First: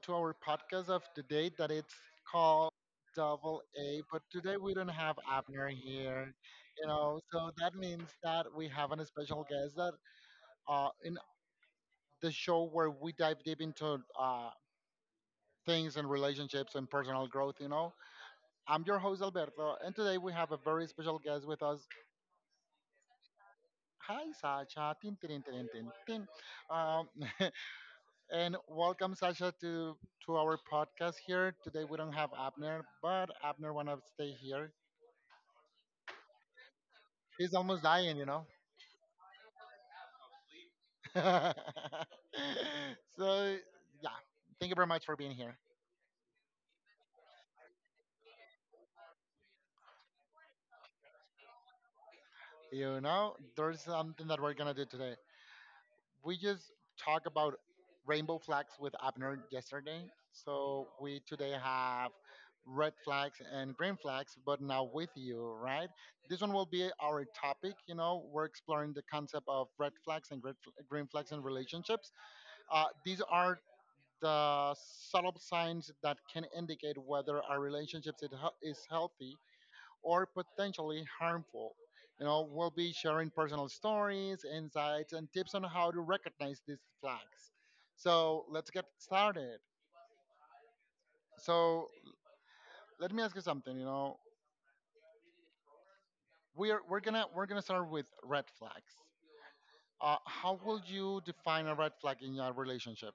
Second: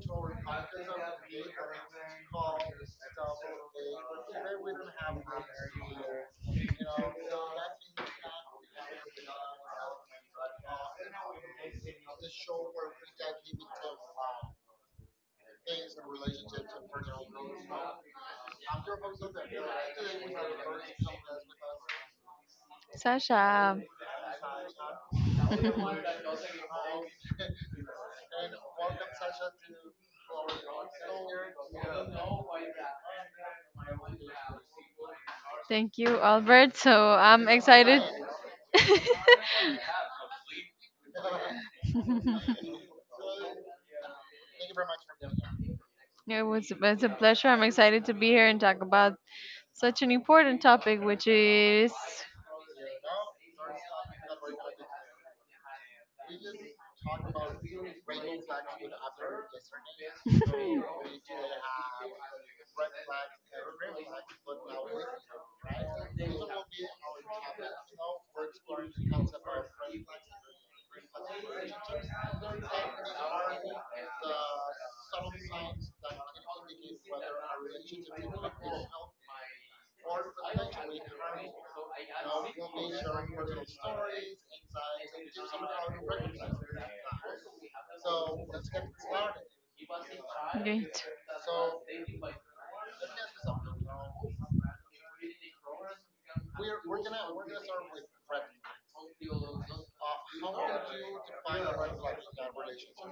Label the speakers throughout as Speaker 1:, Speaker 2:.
Speaker 1: to our podcast of the day that it's called Double A, but today we don't have Abner here, you know, so that means that we have a special guest that in the show where we dive deep into things and relationships and personal growth, you know. I'm your host Alberto and today we have a very special guest with us.
Speaker 2: Sasha.
Speaker 1: Hi Sacha, tin tin tin tin tin tin. Um, and welcome Sasha to our podcast here. Today we don't have Abner, but Abner wanna stay here.
Speaker 2: Thank you, Albert. So I'm
Speaker 1: He's almost
Speaker 2: excited.
Speaker 1: dying, you know. so yeah, thank you very much for being here.
Speaker 2: It's a pleasure. I'm excited to be here and talk about such an important topic, which is
Speaker 1: You know, there's something that we're gonna do today. We just talked about rainbow flags with Abner yesterday. So we today have red flags and green flags, but now with you, right? This one will be our topic. You know, we're exploring the concept of red flags and green flags in relationships. These are the subtle signs that can indicate whether our relationship is healthy or potentially harmful. You know, we'll be sharing personal stories, insights, and tips on how to recognize these flags. So let's get started.
Speaker 2: great.
Speaker 1: So let me ask you something. You know, we're gonna start with red flags. How would you define a red flag in your relationship?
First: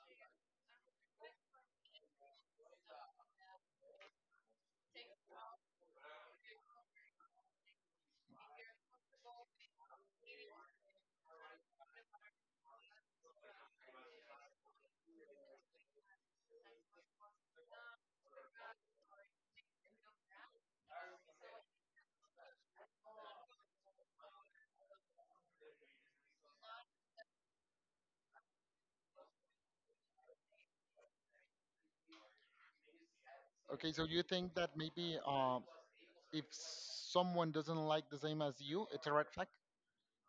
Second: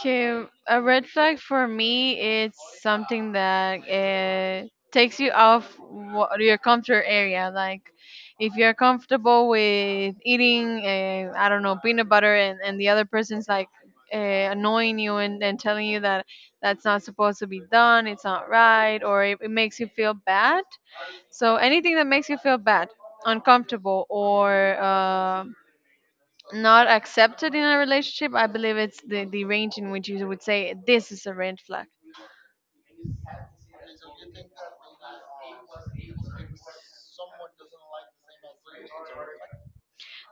Speaker 2: Okay, a red flag for me it's something that takes you off what, your comfort area. Like if you're comfortable with eating, I don't know, peanut butter, and the other person's like uh, annoying you and telling you that that's not supposed to be done, it's not right, or it makes you feel bad. So anything that makes you feel bad, uncomfortable, or not accepted in a relationship. I believe it's the range in which you would say this is a red flag.
Speaker 1: Okay, so you think that maybe if someone doesn't like the same as you, it's a red flag?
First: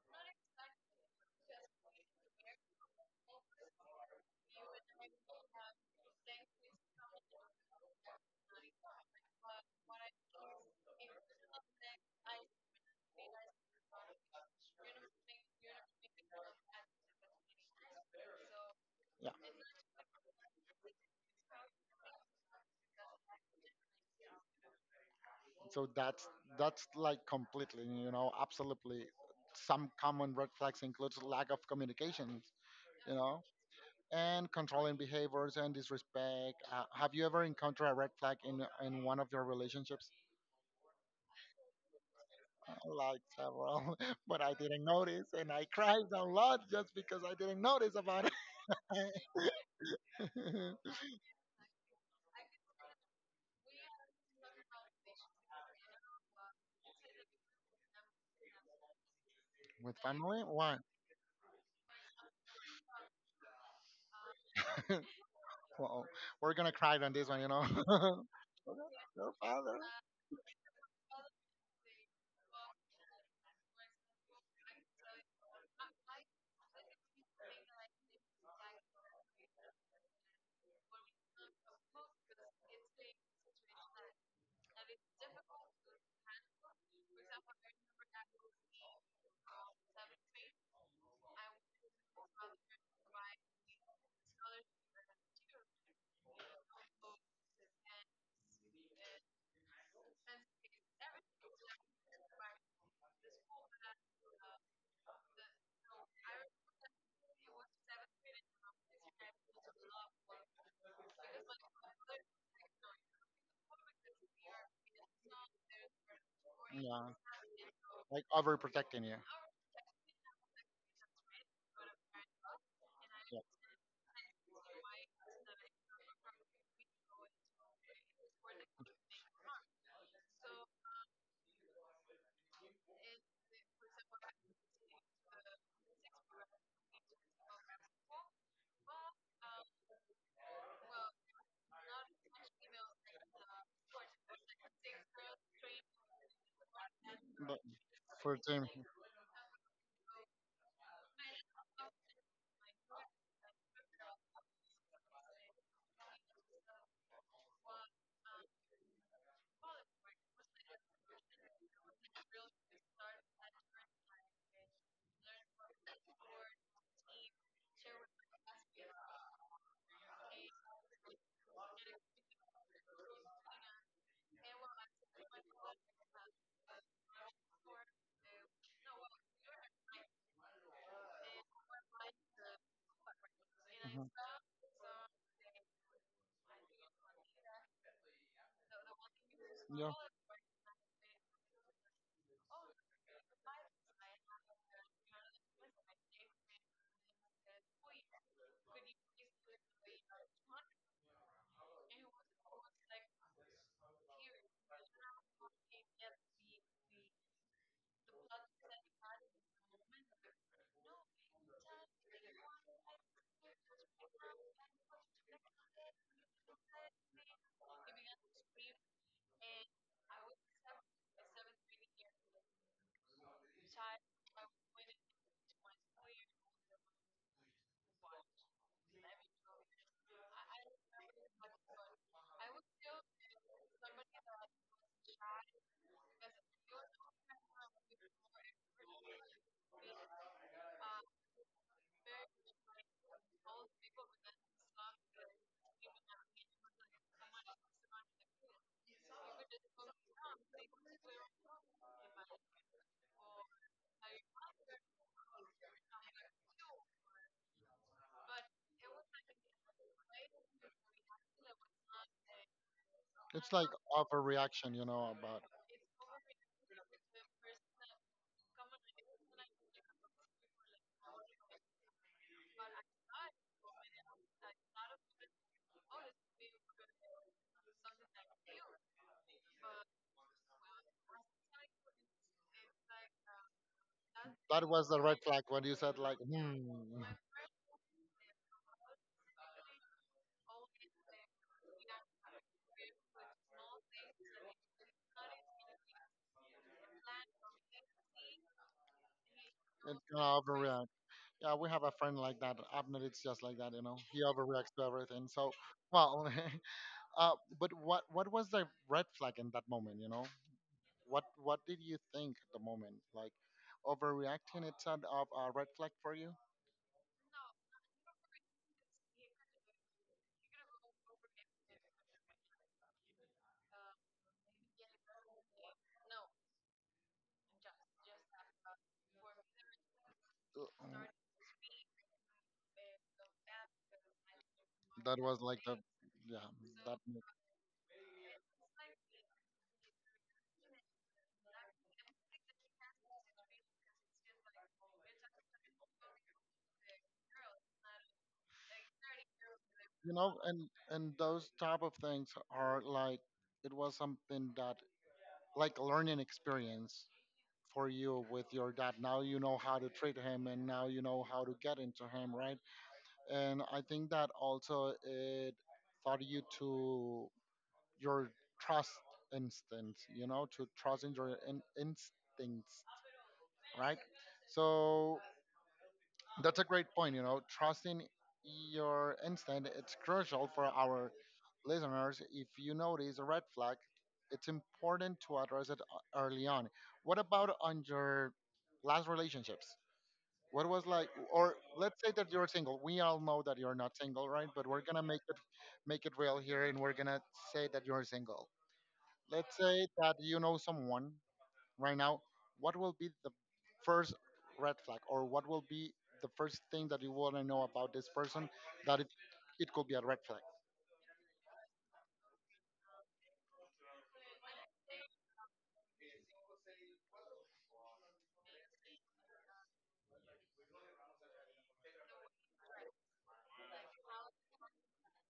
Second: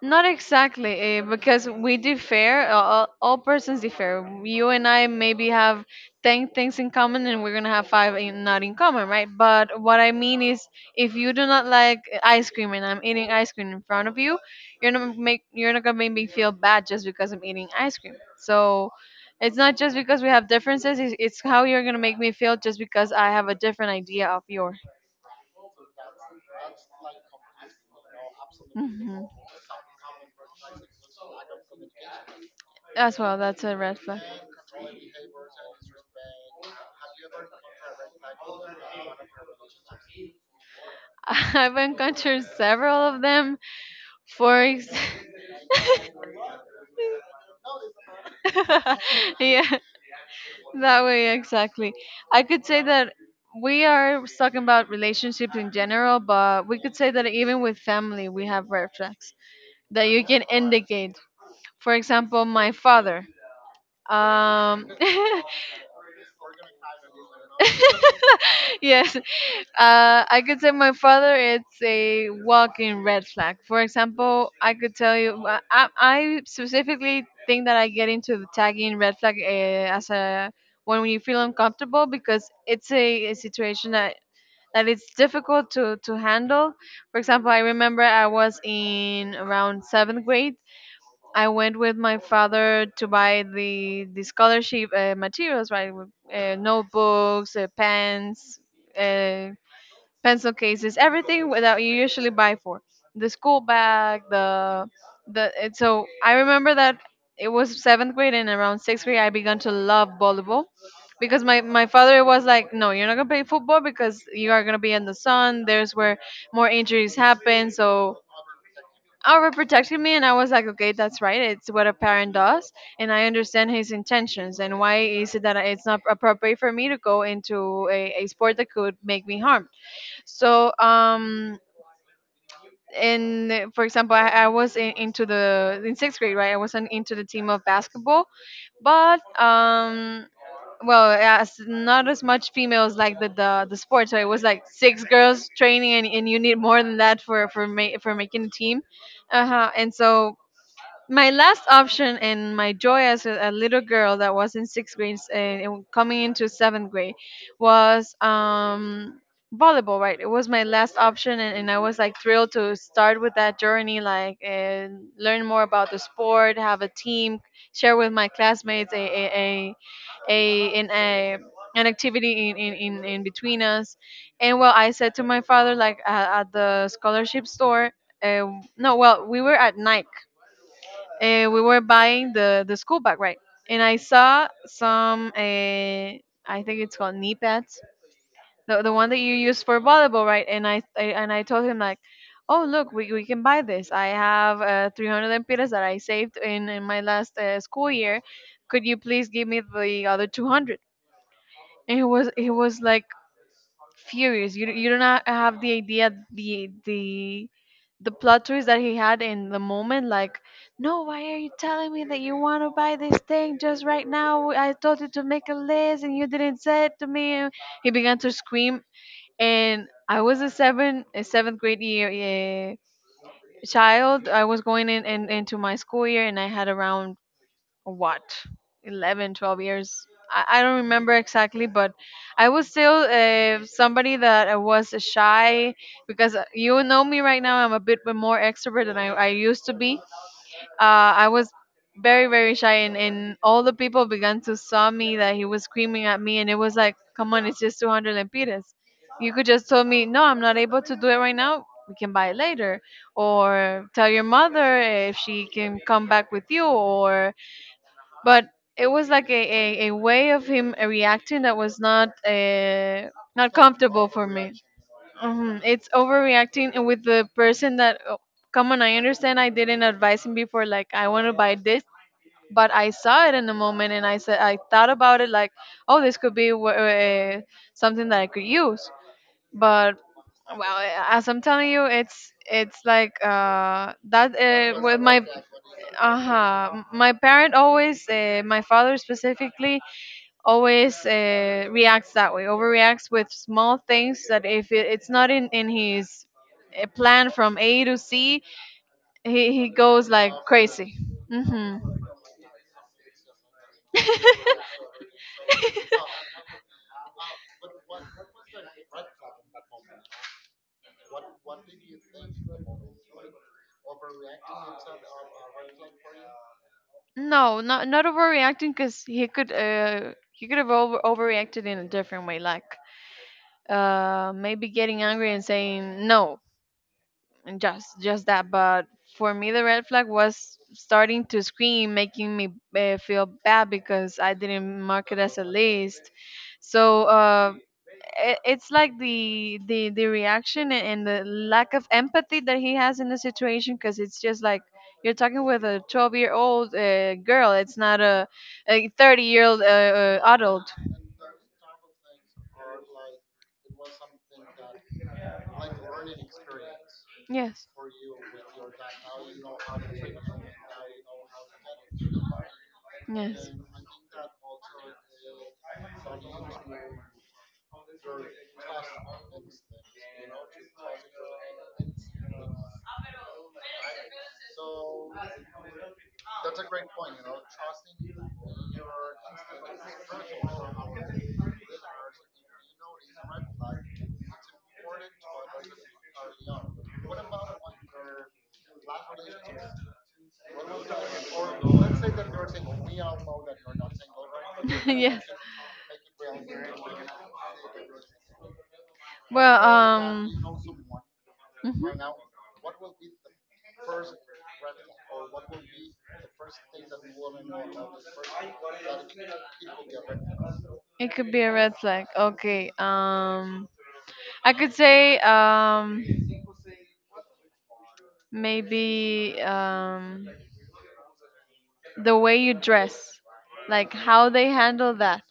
Speaker 2: Not exactly, because we differ. All persons differ. You and I maybe have ten things in common, and we're gonna have five in, not in common, right? But what I mean is, if you do not like ice cream, and I'm eating ice cream in front of you, you're not gonna make me feel bad just because I'm eating ice cream. So
Speaker 1: Yeah.
Speaker 2: it's not just because we have differences. It's how you're gonna make me feel just because I have a different idea of yours.
Speaker 1: So that's like completely, you know, absolutely. Some common red flags includes lack of communication, you
Speaker 2: As well,
Speaker 1: know,
Speaker 2: that's a red flag.
Speaker 1: and controlling behaviors and disrespect. Have you ever encountered a red flag in one of your relationships?
Speaker 2: I've encountered several
Speaker 1: Like
Speaker 2: of them.
Speaker 1: several, but I
Speaker 2: For
Speaker 1: didn't
Speaker 2: ex-
Speaker 1: notice, and I cried a lot just because I didn't notice about it.
Speaker 2: yeah, that way exactly. I could say that we are talking about relationships in general, but we could say that even with family, we have red flags
Speaker 1: With
Speaker 2: that you can
Speaker 1: family, why?
Speaker 2: indicate. For example, my father. Um,
Speaker 1: Well, we're gonna cry on this one, you know.
Speaker 2: yes.
Speaker 1: Your father.
Speaker 2: I could say my father is a walking red flag. For example, I could tell you, I I specifically think that I get into the tagging red flag as a when you feel uncomfortable because it's a situation that that it's difficult to handle. For example, I remember I was in around seventh grade. I went with my father to buy the scholarship materials, right? Notebooks, pens. Uh, pencil cases, everything that you usually buy for the school bag, so I remember that it was seventh grade, and around sixth grade, I began to love volleyball because my father was like, "No, you're not gonna play football because you are gonna be in the sun. There's where more
Speaker 1: Yeah,
Speaker 2: injuries happen." So.
Speaker 1: like overprotecting you.
Speaker 2: Overprotecting me, and I was like, okay, that's right. It's what a parent does, and I understand his intentions and why is it that it's not appropriate for me to go into a sport that could make me harm so, and for example, into the in sixth grade, right? I wasn't into the team of basketball, but well, as not as much females like the sport. So it was like six girls training, and you need more than that for
Speaker 1: But
Speaker 2: for
Speaker 1: for
Speaker 2: making a
Speaker 1: team, mhm,
Speaker 2: team. Uh huh. And so my last option and my joy as a little girl that was in sixth grade and coming into seventh grade was volleyball, right? It was my last option, and I was like thrilled to start with that journey, like and learn more about the sport, have a team, share with my classmates a, a an activity in between us. And well, I said to my father, like at the scholarship store, uh, no, well, we were at night we were buying the school bag, right? And I saw some, I think it's called knee pads, the one that you use for
Speaker 1: yeah,
Speaker 2: volleyball, right? And I told him like, oh look, we can buy this. I have 300 lempiras that I saved in my last school year. Could you please give me the other 200? And he was like furious. You don't have the idea the plot twist that he had in the moment. Like, no, why are you telling me that you want to buy this thing just right now? I told you to make a list and you didn't say it to me. He began to scream, and I was a seventh grade year. Child, I was going in into my school year and I had around what? 11, 12 years. I don't remember exactly, but I was still somebody that I was shy because you know me right now. I'm a bit more extrovert than I used to be. I was very very shy, and all the people began to saw me that he was screaming at me, and it was like come on, it's just 200 lempiras. You could just tell me no, I'm not able to do it right now, we can buy it later, or tell your mother if she can come back with you, or but it was like a way of him reacting that was not
Speaker 1: it's
Speaker 2: not
Speaker 1: like
Speaker 2: comfortable for me.
Speaker 1: overreaction, you know. About
Speaker 2: Mhm, it's overreacting, and with the person that oh, come on. I understand I didn't advise him before, like I want to buy this, but I saw it in the moment and I said I thought about it, like oh, this could be something that I could use. But well, as I'm telling you, it's like that
Speaker 1: that was the
Speaker 2: with
Speaker 1: red
Speaker 2: my
Speaker 1: flag when you said like, hmm,
Speaker 2: uh-huh. My parent always my father specifically always reacts that way, overreacts with small things that if it's not in his plan from A to C, he
Speaker 1: it's
Speaker 2: goes like
Speaker 1: gonna overreact.
Speaker 2: crazy.
Speaker 1: Yeah, we have a
Speaker 2: Mm-hmm.
Speaker 1: friend like that. Abner, it's just like that, you know. He overreacts to everything. So, well, uh, but what was the red flag in that moment, you know? What did you think at the moment? Like, overreacting it's a red flag for you?
Speaker 2: No, not overreacting, because he could have overreacted in a different way, like maybe getting angry and saying no and just that, but for me the red flag was
Speaker 1: Uh, mm,
Speaker 2: starting to scream, making me feel bad because I didn't mark it
Speaker 1: That
Speaker 2: as
Speaker 1: was
Speaker 2: a
Speaker 1: like the
Speaker 2: list.
Speaker 1: yeah. That
Speaker 2: So
Speaker 1: ma-
Speaker 2: it's like the reaction a- and the lack of empathy that he has in the situation, because it's just like you're talking with a 12-year-old girl, it's not a 30-year-old
Speaker 1: you know,
Speaker 2: adult.
Speaker 1: and those type of things are like it was something that like a learning experience
Speaker 2: Yes.
Speaker 1: for you with your dad. Now you know how to treat him, and now you know how to get into him, right?
Speaker 2: Yes.
Speaker 1: And I think that also it taught you to your trust instinct, you know, to trust in your instincts, right? So that's a great point, you know, trusting your instinct. It's crucial for our listeners. If you notice a red flag, it's important to address it early on. What about on your last relationships? What was like, or let's say that you're single. We all know that you're not single, right, but we're gonna make it real here, and we're gonna say that you're single. Let's say that
Speaker 2: Well,
Speaker 1: you know someone right now. What will be the first red flag, or what will be the first thing that you want to know about this person that it could be a red flag?
Speaker 2: it could be a red flag? It could be a red flag. Okay. I could say maybe the way you dress, like how they handle that.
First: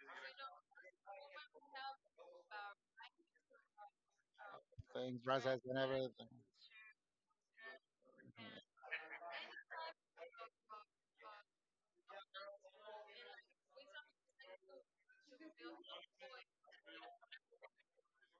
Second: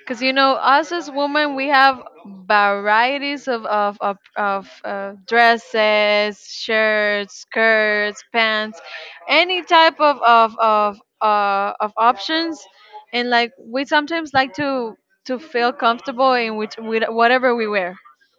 Speaker 2: Because you know, us as women, we have varieties of
Speaker 1: Things, dresses, and everything.
Speaker 2: dresses, shirts, skirts, pants, any type of options, and like we sometimes like to feel comfortable in which with whatever we wear.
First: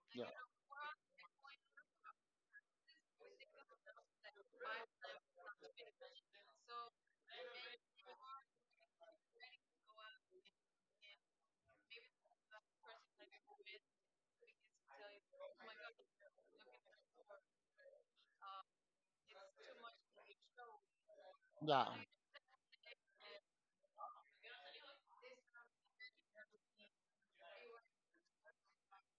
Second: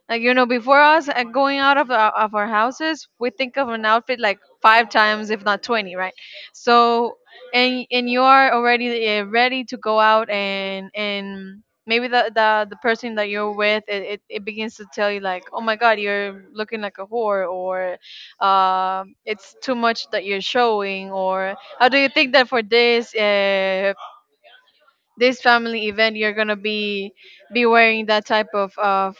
Speaker 2: Like
Speaker 1: Yeah,
Speaker 2: you know, before us going out of of our houses, we think of an outfit like five times, if not 20, right? So and you are already ready to go out, and maybe the person that you're with it begins to tell you like oh my god, you're looking like a whore, or it's too much that you're showing, or
Speaker 1: yeah,
Speaker 2: how do you think that for this this family event you're gonna be wearing that type of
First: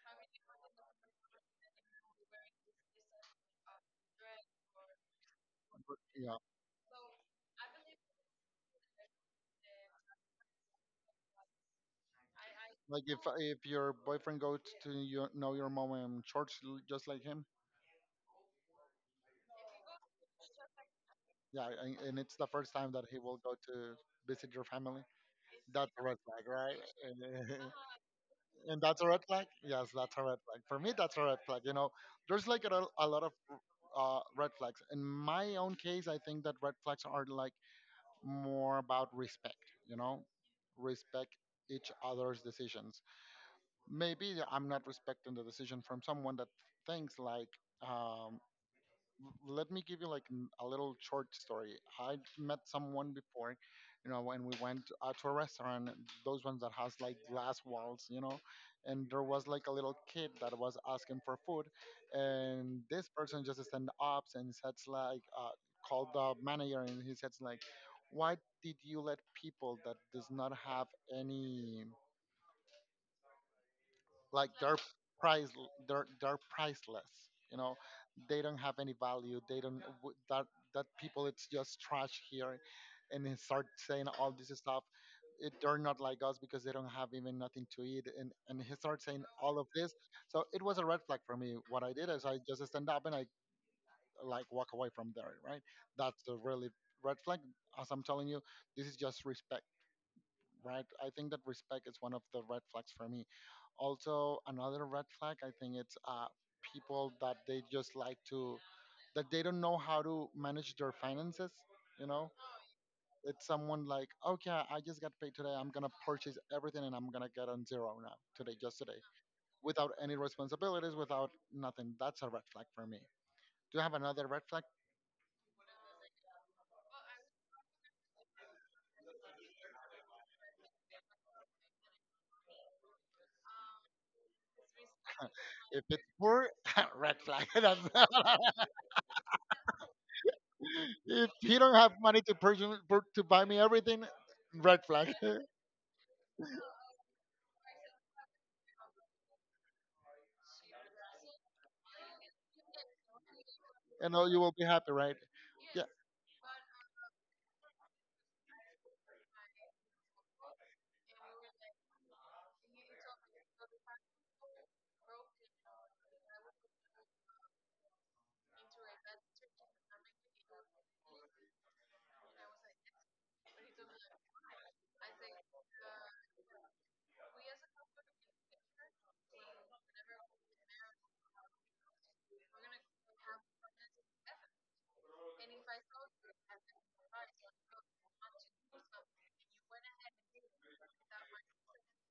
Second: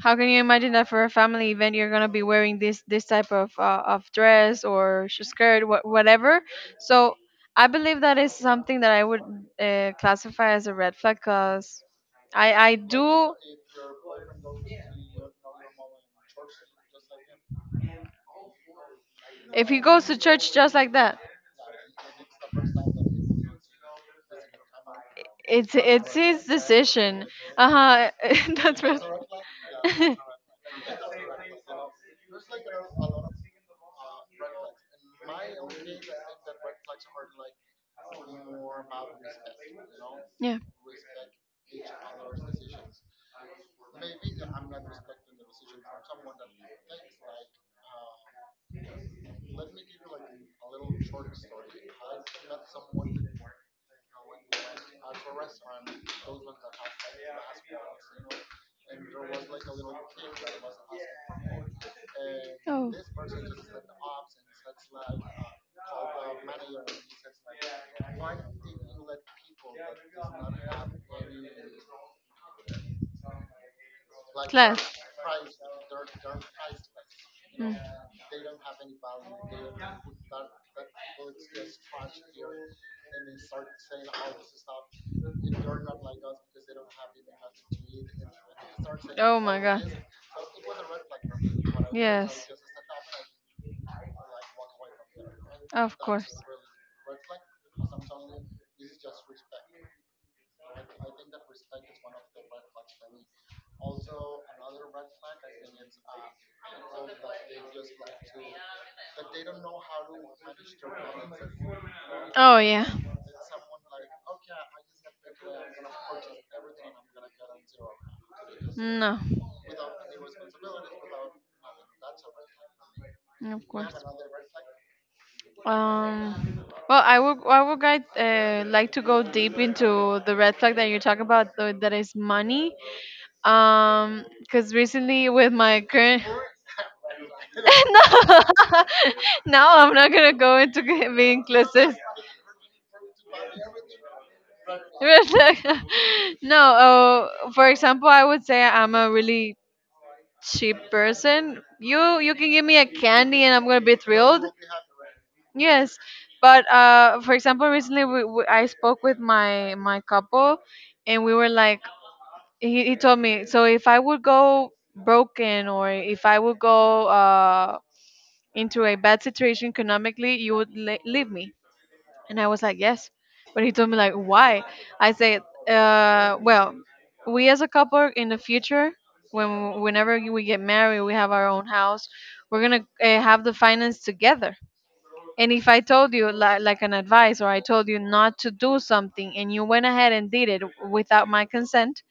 Speaker 2: how can you imagine that for a family event you're gonna be wearing this type of dress or skirt,
Speaker 1: yeah.
Speaker 2: whatever? So I believe that is something that I would classify as a red flag, cause I
Speaker 1: Like
Speaker 2: do.
Speaker 1: if your boyfriend goes to your know your mom in church just like him,
Speaker 2: If he goes to church just like that,
Speaker 1: yeah, and it's the first time that he will go to visit your family. That's a
Speaker 2: it's
Speaker 1: red
Speaker 2: his
Speaker 1: flag, right?
Speaker 2: decision. Uh huh. That's
Speaker 1: And
Speaker 2: right.
Speaker 1: that's a red flag. Yes, that's a red flag. For me, that's a red flag. You know, there's like a lot of red flags. In my own case, I think that red flags are like more about respect. You know,
Speaker 2: Yeah.
Speaker 1: respect each other's decisions. Maybe I'm not respecting the decision from someone that thinks like. um, let me give you like a little short story. I met someone before, you know, when we went out to a restaurant, those ones that has like glass walls, you know, and there was like a little kid that was asking for food,
Speaker 2: Oh.
Speaker 1: and this person just stand up and said like, called the manager and he said like, why did you let people that does not have any, like, they're
Speaker 2: Class.
Speaker 1: price, they're priceless, you know,
Speaker 2: Mm.
Speaker 1: they don't have any value, they don't that people, it's just trash here, and they start saying all this stuff. They're not like us because they don't have even nothing to eat, and he starts saying
Speaker 2: Oh
Speaker 1: all
Speaker 2: my
Speaker 1: of
Speaker 2: god,
Speaker 1: this.
Speaker 2: so
Speaker 1: So it was a red flag for me. What I did is
Speaker 2: yes.
Speaker 1: I
Speaker 2: Stop,
Speaker 1: just stand up and I like walk away from there, right?
Speaker 2: like of course.
Speaker 1: That's a
Speaker 2: This.
Speaker 1: really red flag. As I'm telling you, this is just respect, right? I think that respect is one of the red flags for me. Also, another red flag, I think it's people that they just like to, that they don't know how to manage their finances. You know,
Speaker 2: Oh like yeah. Just
Speaker 1: it's someone like, okay, I just got paid today. I'm gonna purchase everything and I'm gonna get on zero now today, just today,
Speaker 2: no. Of
Speaker 1: without any responsibilities, without nothing. That's a red flag for me. Do
Speaker 2: you have
Speaker 1: you
Speaker 2: course.
Speaker 1: have another red flag?
Speaker 2: Flag. Well, I would guide, like to go deep into the red flag that you talk about, though, that is money. Because recently with my
Speaker 1: If it's
Speaker 2: current,
Speaker 1: poor, red flag. That's
Speaker 2: no, I'm not gonna go into
Speaker 1: if
Speaker 2: being
Speaker 1: you don't have
Speaker 2: inclusive.
Speaker 1: money to to buy me everything, red flag,
Speaker 2: no, for example, I would say I'm a really cheap person. You can give me a candy and I'm gonna be
Speaker 1: and all you
Speaker 2: thrilled.
Speaker 1: will be happy, right? Yeah,
Speaker 2: Yes, but for example, recently I spoke with my couple, and we were like, he told me, so if I would go broken, or if I would go into a bad situation economically, you would le leave me. And I was like, yes. But he told me like, why? I said, well, we as a couple in the future, whenever we get married, we have our own house. We're gonna have the finance together. And if I told you like an advice, or I told you not to do something, and you went ahead and did it without my consent,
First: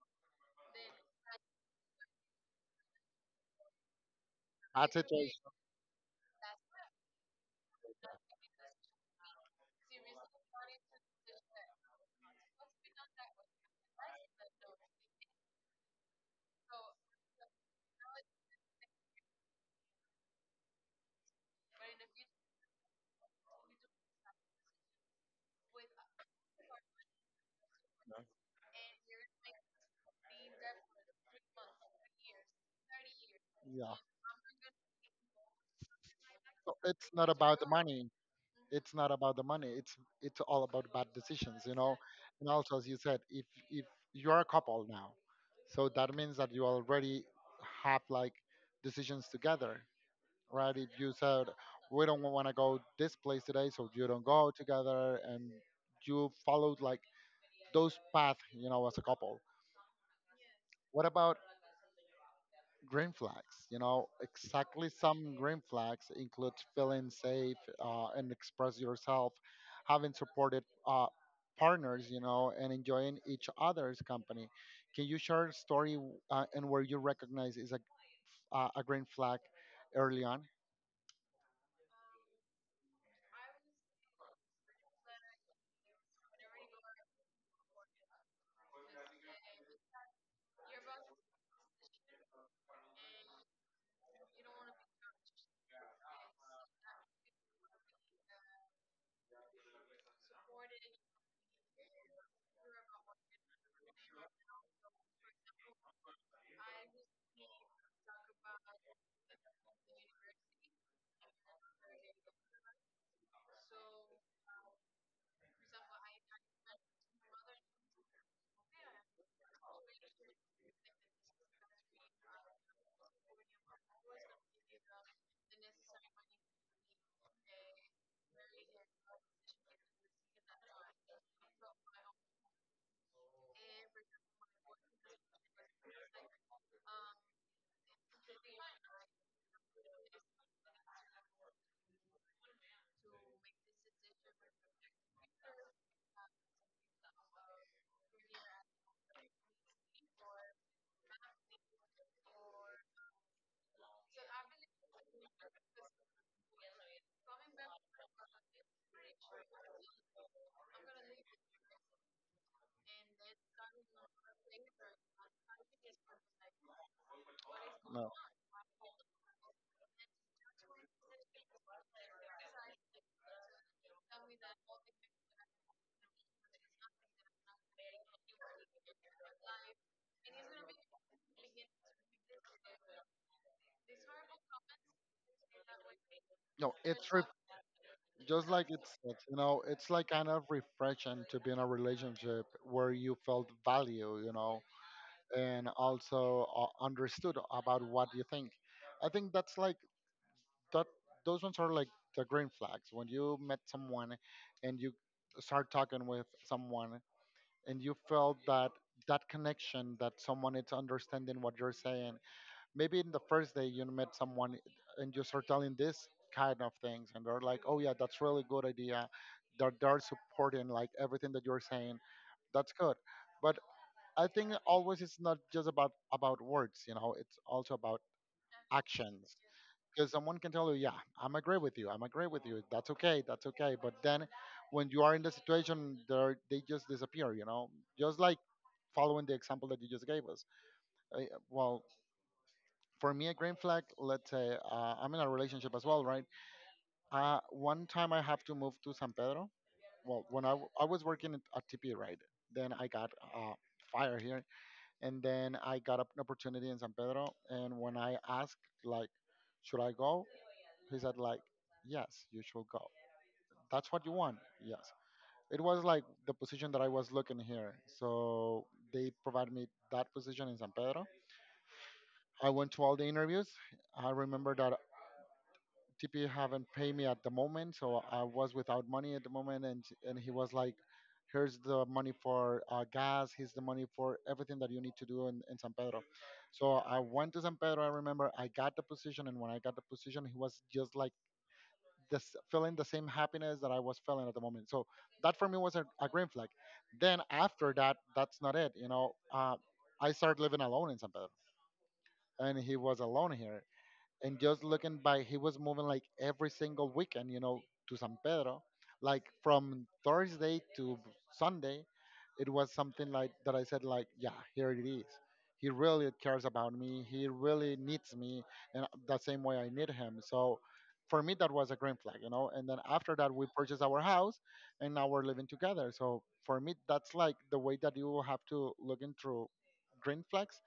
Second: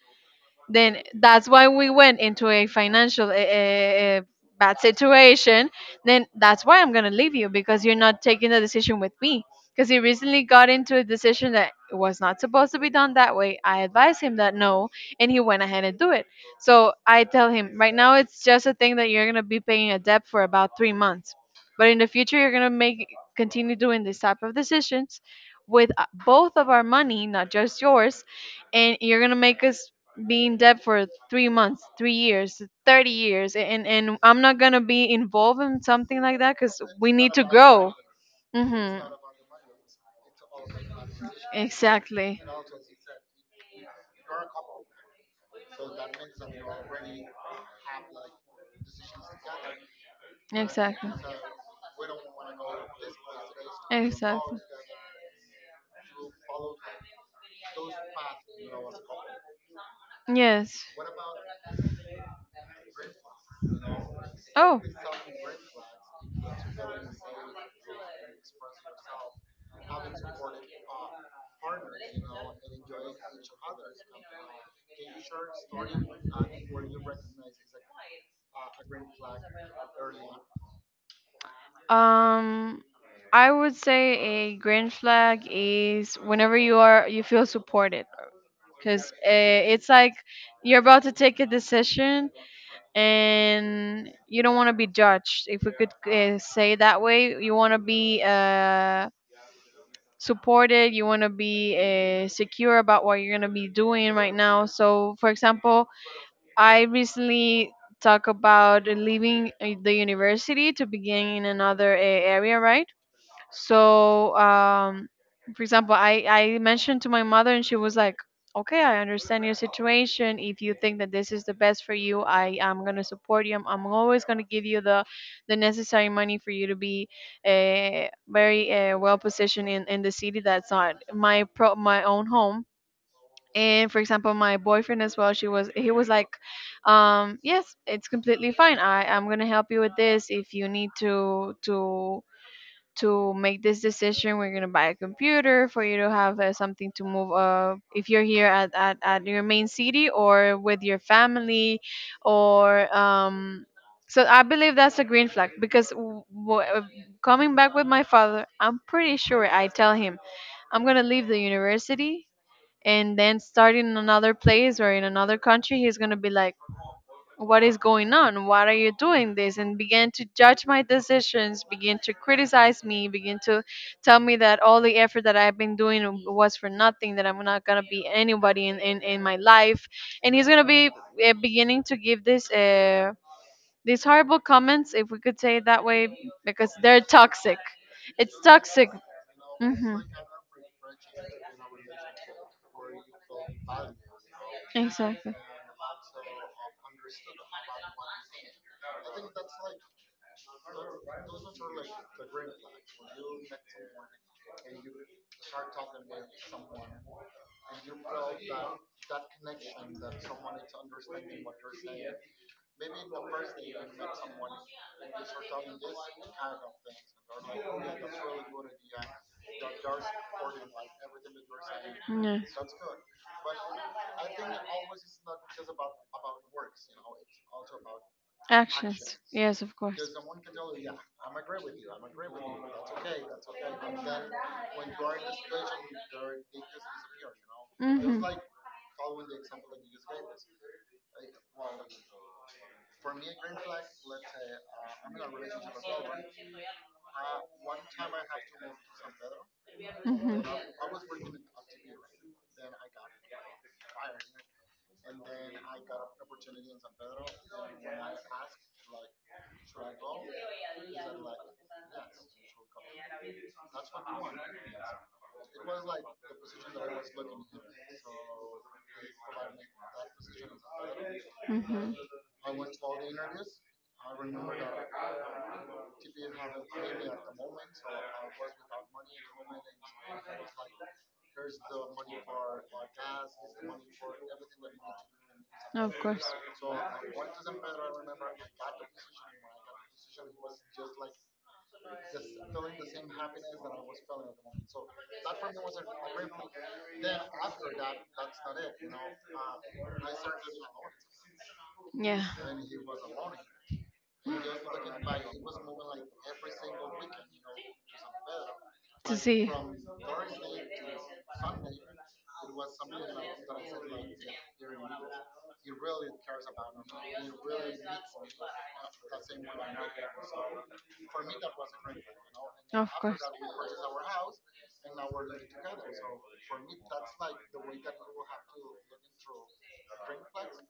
Speaker 2: then that's why we went into a financial bad
Speaker 1: that's a choice.
Speaker 2: situation. Then that's why I'm going to leave you, because you're not taking the decision with me. Because he recently got into a decision that it was not supposed to be done that way. I advised him that no, and he went ahead and do it. So I tell him, right now it's just a thing that you're going to be paying a debt for about 3 months, but in the future you're going to make continue doing this type of decisions with both of our money, not just yours. And you're gonna make us be in debt for 3 months, 3 years, 30 years, and
Speaker 1: Yeah,
Speaker 2: and I'm not gonna be involved in something like that,
Speaker 1: so
Speaker 2: because
Speaker 1: it's
Speaker 2: we
Speaker 1: not
Speaker 2: need to
Speaker 1: about the
Speaker 2: grow.
Speaker 1: money. It's
Speaker 2: Mm-hmm.
Speaker 1: not about the money. It's all about bad decisions, you know.
Speaker 2: Exactly.
Speaker 1: And also, as you said, if you are a couple now, so that means that you already have like decisions together, right? If
Speaker 2: Exactly.
Speaker 1: you said we don't want to go this place today, so you don't go
Speaker 2: Exactly.
Speaker 1: together, and you followed like those paths, you know, as a couple.
Speaker 2: Yes.
Speaker 1: What about green flags? You know,
Speaker 2: Oh.
Speaker 1: exactly some green flags include feeling safe and express yourself, having supported partners, you know, and enjoying each other's company. Can you share a story and where you recognize is a green flag early on?
Speaker 2: Um, I would say a green flag is whenever you feel supported. Because it's like you're about to take a decision and you don't want to be judged. If we could say that way, you want to be supported, you want to be secure about what you're going to be doing right now. So, for example, I recently talk about leaving the university to begin in another area, right? So, for example, I mentioned to my mother, and she was like, okay, I understand your situation. If you think that this is the best for you, I am going to support you. I'm always going to give you the necessary money for you to be very well positioned in the city that's not my own home. And for example, my boyfriend as well, she was he was like, yes, it's completely fine. I'm gonna help you with this if you need to make this decision. We're going to buy a computer for you to have something to move if you're here at your main city or with your family, or so I believe that's a green flag, because coming back with my father, I'm pretty sure I tell him I'm going to leave the university and then start in another place or in another country, he's going to be like, what is going
Speaker 1: No.
Speaker 2: on? Why are you doing this? And began to judge my decisions, begin to criticize me, begin to tell me that all the effort that I've been doing was for nothing, that I'm not going to be anybody in my life. And he's going to be beginning to give this. These horrible comments, if we could say it that way, because
Speaker 1: No,
Speaker 2: they're
Speaker 1: it's
Speaker 2: toxic. It's
Speaker 1: just like it
Speaker 2: toxic.
Speaker 1: said, you know, it's
Speaker 2: Hmm.
Speaker 1: like kind of refreshing to be in a relationship where you felt value, you know,
Speaker 2: Exactly.
Speaker 1: and also understood about what you think. I think that's like that. Those ones are like the green flags when you met someone and you start talking with someone and you felt that that connection, that someone is understanding what you're saying, maybe in the first day you met someone and you start telling this kind of things, and they're like oh yeah, that's really good idea, they're supporting like everything that you're saying.
Speaker 2: Yes.
Speaker 1: That's good. But I think always it's not just about words, you know, it's also about
Speaker 2: Actions.
Speaker 1: actions,
Speaker 2: Yes, of course.
Speaker 1: because someone can tell you yeah I'm agree with you, I'm agree with you, that's okay, that's okay, but then when you are in the situation, they just disappear, you know, just
Speaker 2: Hmm.
Speaker 1: like following the example that you just gave us. Uh, well for me, a green flag, let's say I'm in a relationship as well, right? One time I have to move to San Pedro. Well,
Speaker 2: Mm-hmm.
Speaker 1: when I was working at TP, right? Then I got fired here. And then I got an opportunity in San Pedro. And when I asked, like, should I go? He said, like, yes, you should go. That's what you want. Yes. It was like the position that I was looking here. So they provided me that position in San Pedro.
Speaker 2: Mm-hmm.
Speaker 1: I went to all the interviews. I remember that TP haven't paid me at the moment, so I was without money at the moment, and he was like, "Here's the money for gas. Here's the money for everything that you need to do in San
Speaker 2: Of
Speaker 1: Pedro."
Speaker 2: course.
Speaker 1: So I went to San Pedro. I remember I got the position, and when I got the position, he was just like this, feeling the same happiness that I was feeling at the moment. So that for me was a green flag. Then after that, that's not it. I started living alone in San Pedro,
Speaker 2: Yeah.
Speaker 1: and he was alone here and just looking by he was moving like every single weekend, you know, to san pedro
Speaker 2: To
Speaker 1: like
Speaker 2: see.
Speaker 1: from thursday to sunday. It was something like that. I said like, yeah, here it is. He really cares about me, he really needs me and the same way I need him. So for me that was a green flag, you know. And then
Speaker 2: Of
Speaker 1: after
Speaker 2: course.
Speaker 1: that we purchased our house and now we're living together. So for me that's like the way that you have to look into green flags.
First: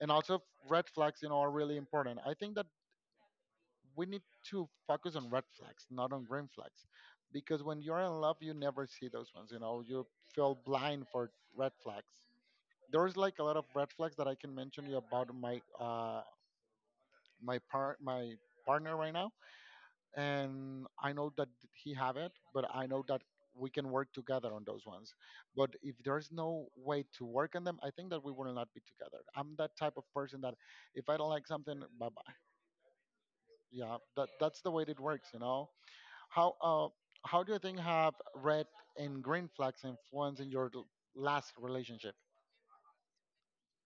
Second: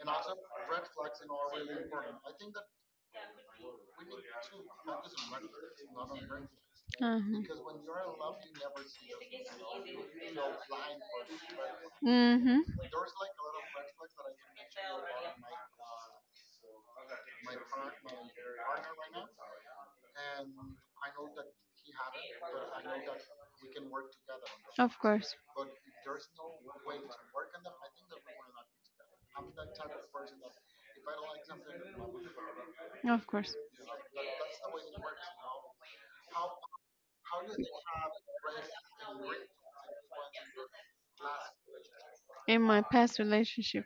Speaker 1: And also red flags, you know, are really important. I think that we need to focus on red flags, not on green flags.
Speaker 2: Uh-huh.
Speaker 1: Because when you're in love, you never see those ones. You know, you feel blind for red flags.
Speaker 2: Mhm.
Speaker 1: There's like a lot of red flags that I can mention you about my partner right now, and I know that he have it, but I know that we can work together on those
Speaker 2: Of
Speaker 1: ones.
Speaker 2: course.
Speaker 1: But if there's no way to work on them, I think that we will not be together. I'm that type of person that if I don't like something, bye bye.
Speaker 2: Of course.
Speaker 1: Yeah, that's the way it works. You know. How uh, how do you think have red and green flags influenced in last relationship?
Speaker 2: In my past relationship.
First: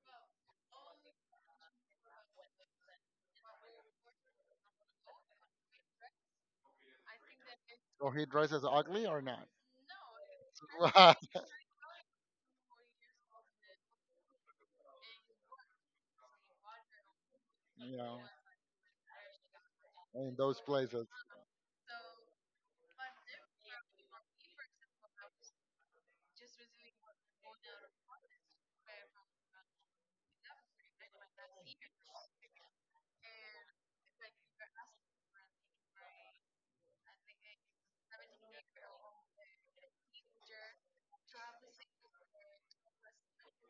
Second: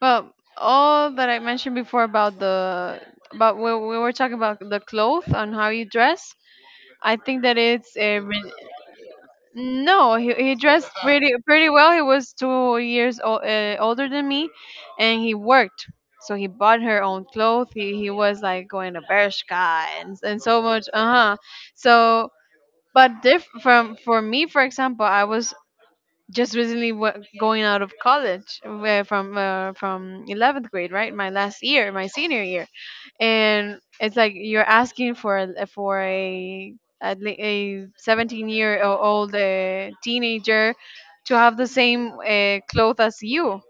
Speaker 2: Well, all that I mentioned before about the about we were talking about the clothes and how you dress. I think that it's
Speaker 1: So
Speaker 2: a
Speaker 1: he
Speaker 2: re-
Speaker 1: dresses ugly or not?
Speaker 2: No, he dressed pretty pretty well. He was 2 years old, older than me, and he worked. So he bought her own clothes. He
Speaker 1: You
Speaker 2: he
Speaker 1: know,
Speaker 2: was like going to Bershka and
Speaker 1: in
Speaker 2: and so
Speaker 1: those
Speaker 2: much.
Speaker 1: places.
Speaker 2: Uh huh. So, but diff from for me, for example, I was just recently going out of college, where from 11th grade, right, my last year, my senior year. And it's like, you're asking for a 17-year-old teenager to have the same clothes as you.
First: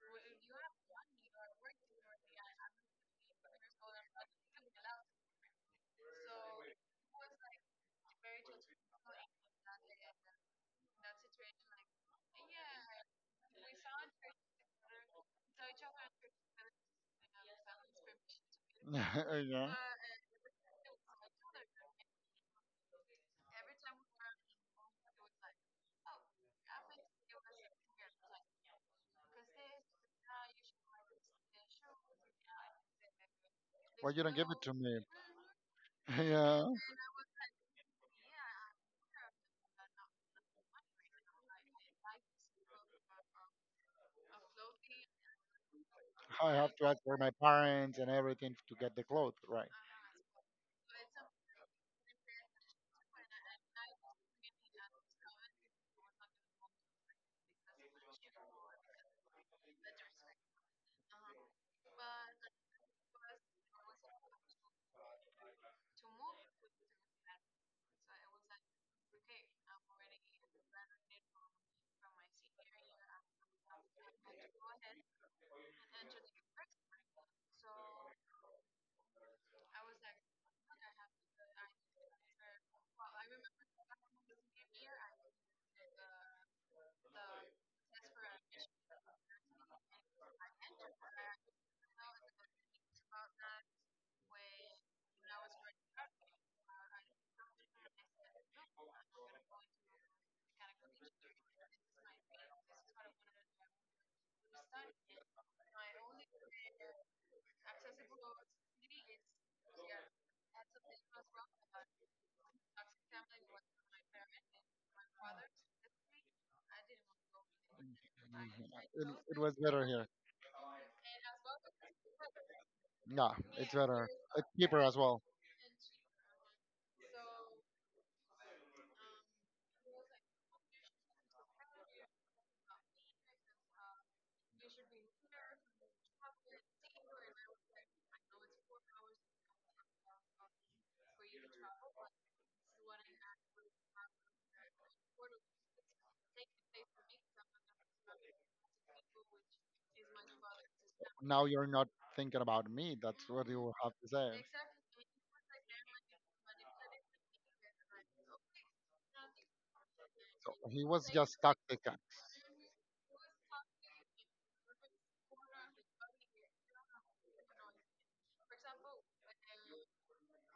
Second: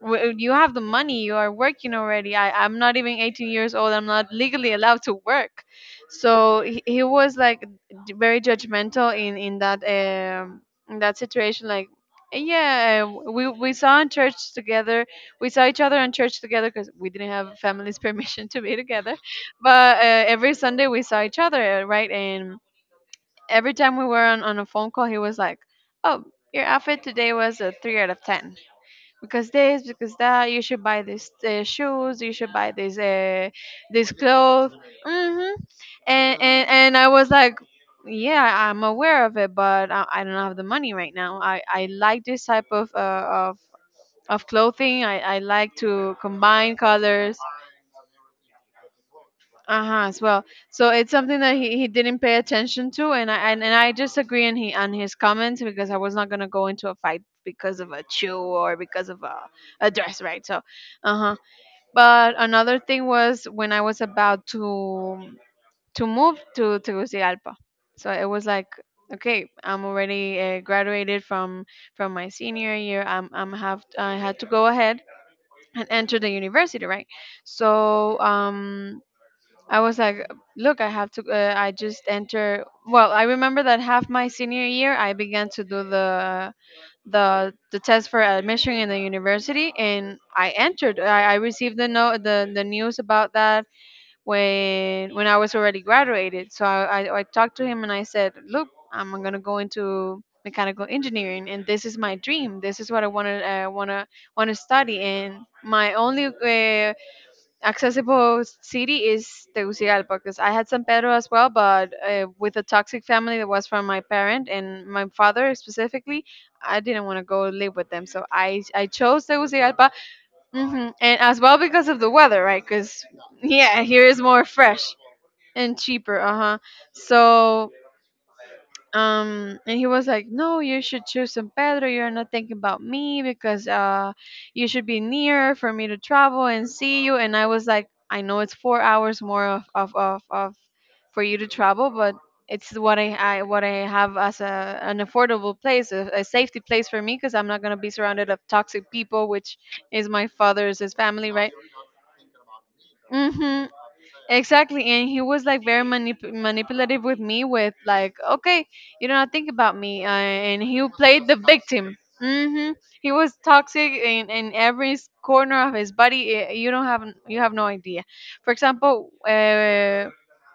Speaker 2: You have the money, you are working already. I'm not even 18 years old, I'm not legally allowed to work. So he was like very judgmental in that situation, like, yeah. We saw in church together. We saw each other in church together, because we didn't have family's permission to be together.
Speaker 1: Yeah.
Speaker 2: But every Sunday we saw each other, right, and every time we were on a phone call, he was like, oh, your outfit today was a three out of ten, because this, because that, you should buy these shoes, you should buy this
Speaker 1: Well, you don't give it
Speaker 2: clothes.
Speaker 1: to me.
Speaker 2: Hmm. and, and
Speaker 1: Yeah.
Speaker 2: and i was like, yeah, I'm aware of it, but I don't have the money right now, I like this type of clothing, I like to
Speaker 1: I have
Speaker 2: combine
Speaker 1: to ask for my
Speaker 2: colors.
Speaker 1: parents and everything to get the clothes, right?
Speaker 2: Uh-huh, as well. So it's something that he didn't pay attention to, and I just agree on he on his comments, because I was not going to go into a fight because of a shoe or because of a dress, right? So, uh-huh. But another thing was when I was about to move to Tegucigalpa. So it was like, okay, I'm already graduated from my senior year. I had to go ahead and enter the university, right? So I was like, look, I have to I just enter. Well, I remember that half my senior year I began to do the test for admission in the university, and I entered. I received the no the, the news about that when I was already graduated. So I talked to him and I said, look, I'm gonna go into mechanical engineering, and this is my dream. This is what I wanna study, and my only accessible city is Tegucigalpa, because I had San Pedro as well, but with a toxic family that was from my parent and my father specifically, I didn't want to go live with
Speaker 1: Mhm.
Speaker 2: them, so I
Speaker 1: It,
Speaker 2: chose
Speaker 1: it was better
Speaker 2: Tegucigalpa.
Speaker 1: here.
Speaker 2: Hmm. And as well because of the weather, right? Because,
Speaker 1: Yeah, it's
Speaker 2: yeah, here
Speaker 1: better.
Speaker 2: is more
Speaker 1: It's cheaper
Speaker 2: fresh
Speaker 1: as well.
Speaker 2: and cheaper. Uh huh. So, and he was like, no, you should choose San Pedro, you're not thinking about me, because you should be near for me to travel and see you. And I was like, I know it's 4 hours more of for you to travel, but it's what I have as a an affordable place, a safety place for me, because I'm not gonna be surrounded of toxic people, which is my father's his family,
Speaker 1: Now
Speaker 2: right?
Speaker 1: you're not thinking about me. That's what
Speaker 2: Mm-hmm.
Speaker 1: you have to say.
Speaker 2: Exactly, and he was like very manipulative with me, with like, okay, you don't think about me, and
Speaker 1: So
Speaker 2: he
Speaker 1: he was
Speaker 2: played
Speaker 1: just
Speaker 2: the
Speaker 1: toxic.
Speaker 2: victim. Hmm. He was toxic in every corner of his body. You don't have you have no idea. For example, uh,